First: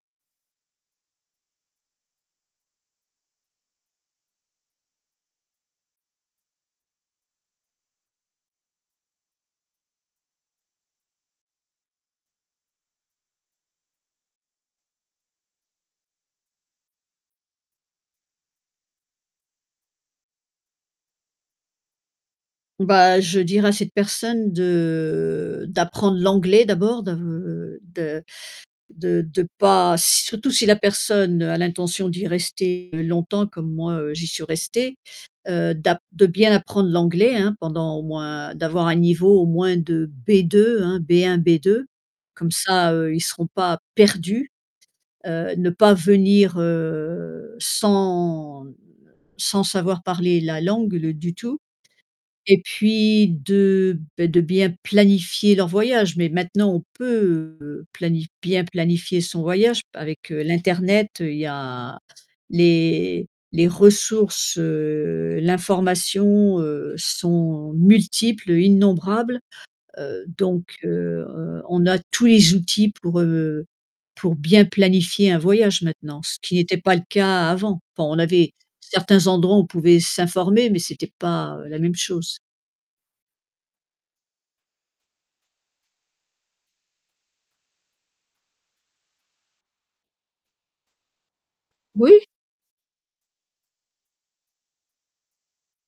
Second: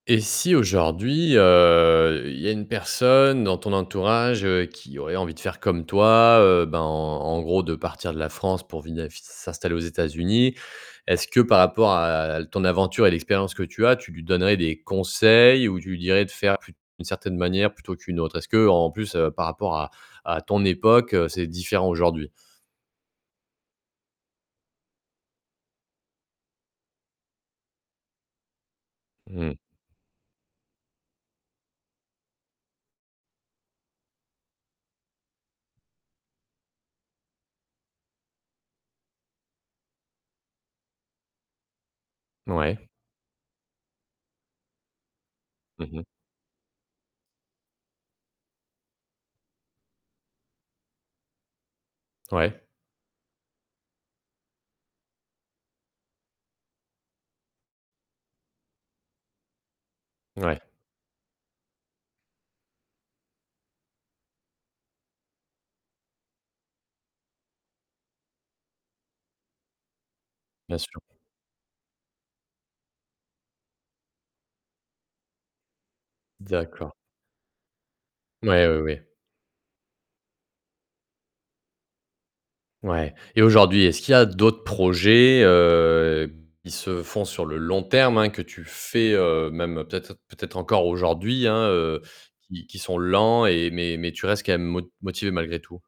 Et si aujourd'hui, heu, il y a une personne dans ton entourage, heu, qui aurait envie de faire comme toi, heu, ben, en gros, de partir de la France pour vina s s'installer aux États-Unis, est-ce que, par rapport à ton aventure et l'expérience que tu as, tu lui donnerais des conseils? Ou tu lui dirais de faire plus d'une certaine manière plutôt qu'une autre? Est-ce qu'en plus, heu, par rapport à à ton époque, c'est différent, aujourd'hui? Bah, je dirais à cette personne de d'apprendre l'anglais d'abord, de de de de Mmh. pas surtout si la personne a l'intention d'y rester longtemps comme moi, heu, j'y suis restée, heu, d'ap de bien apprendre l'anglais, hein, pendant au moins d'avoir un niveau, au moins de B2, hein, B1-B2, comme Ouais. ça, heu, ils seront pas perdus, heu, ne Mmh pas mh. venir, heu, sans, mmh, sans savoir parler la langue, le du tout et Ouais. puis, de, beh, de bien planifier leur voyage, mais maintenant on peut, heu, planif bien planifier son voyage avec, heu, Ouais. l'internet, il y a les les ressources, heu, l'information, heu, sont multiples, innombrables, heu, donc Bien sûr. heu, on a tous les outils pour, heu, pour bien planifier un voyage, maintenant, ce qui n'était D'accord. pas le cas avant, enfin, on avait Mouais, ouais, ouais. certains endroits où on pouvait s'informer mais c'était pas, heu, la même chose. Ouais. Et aujourd'hui, est-ce qu'il y a d'autres projets, heu, qui se font sur le long terme, hein, que tu fais, heu, même peut-être peut-être encore aujourd'hui, hein, heu, Oui. qui qui sont lents et mais mais tu restes quand même mo motivée malgré tout?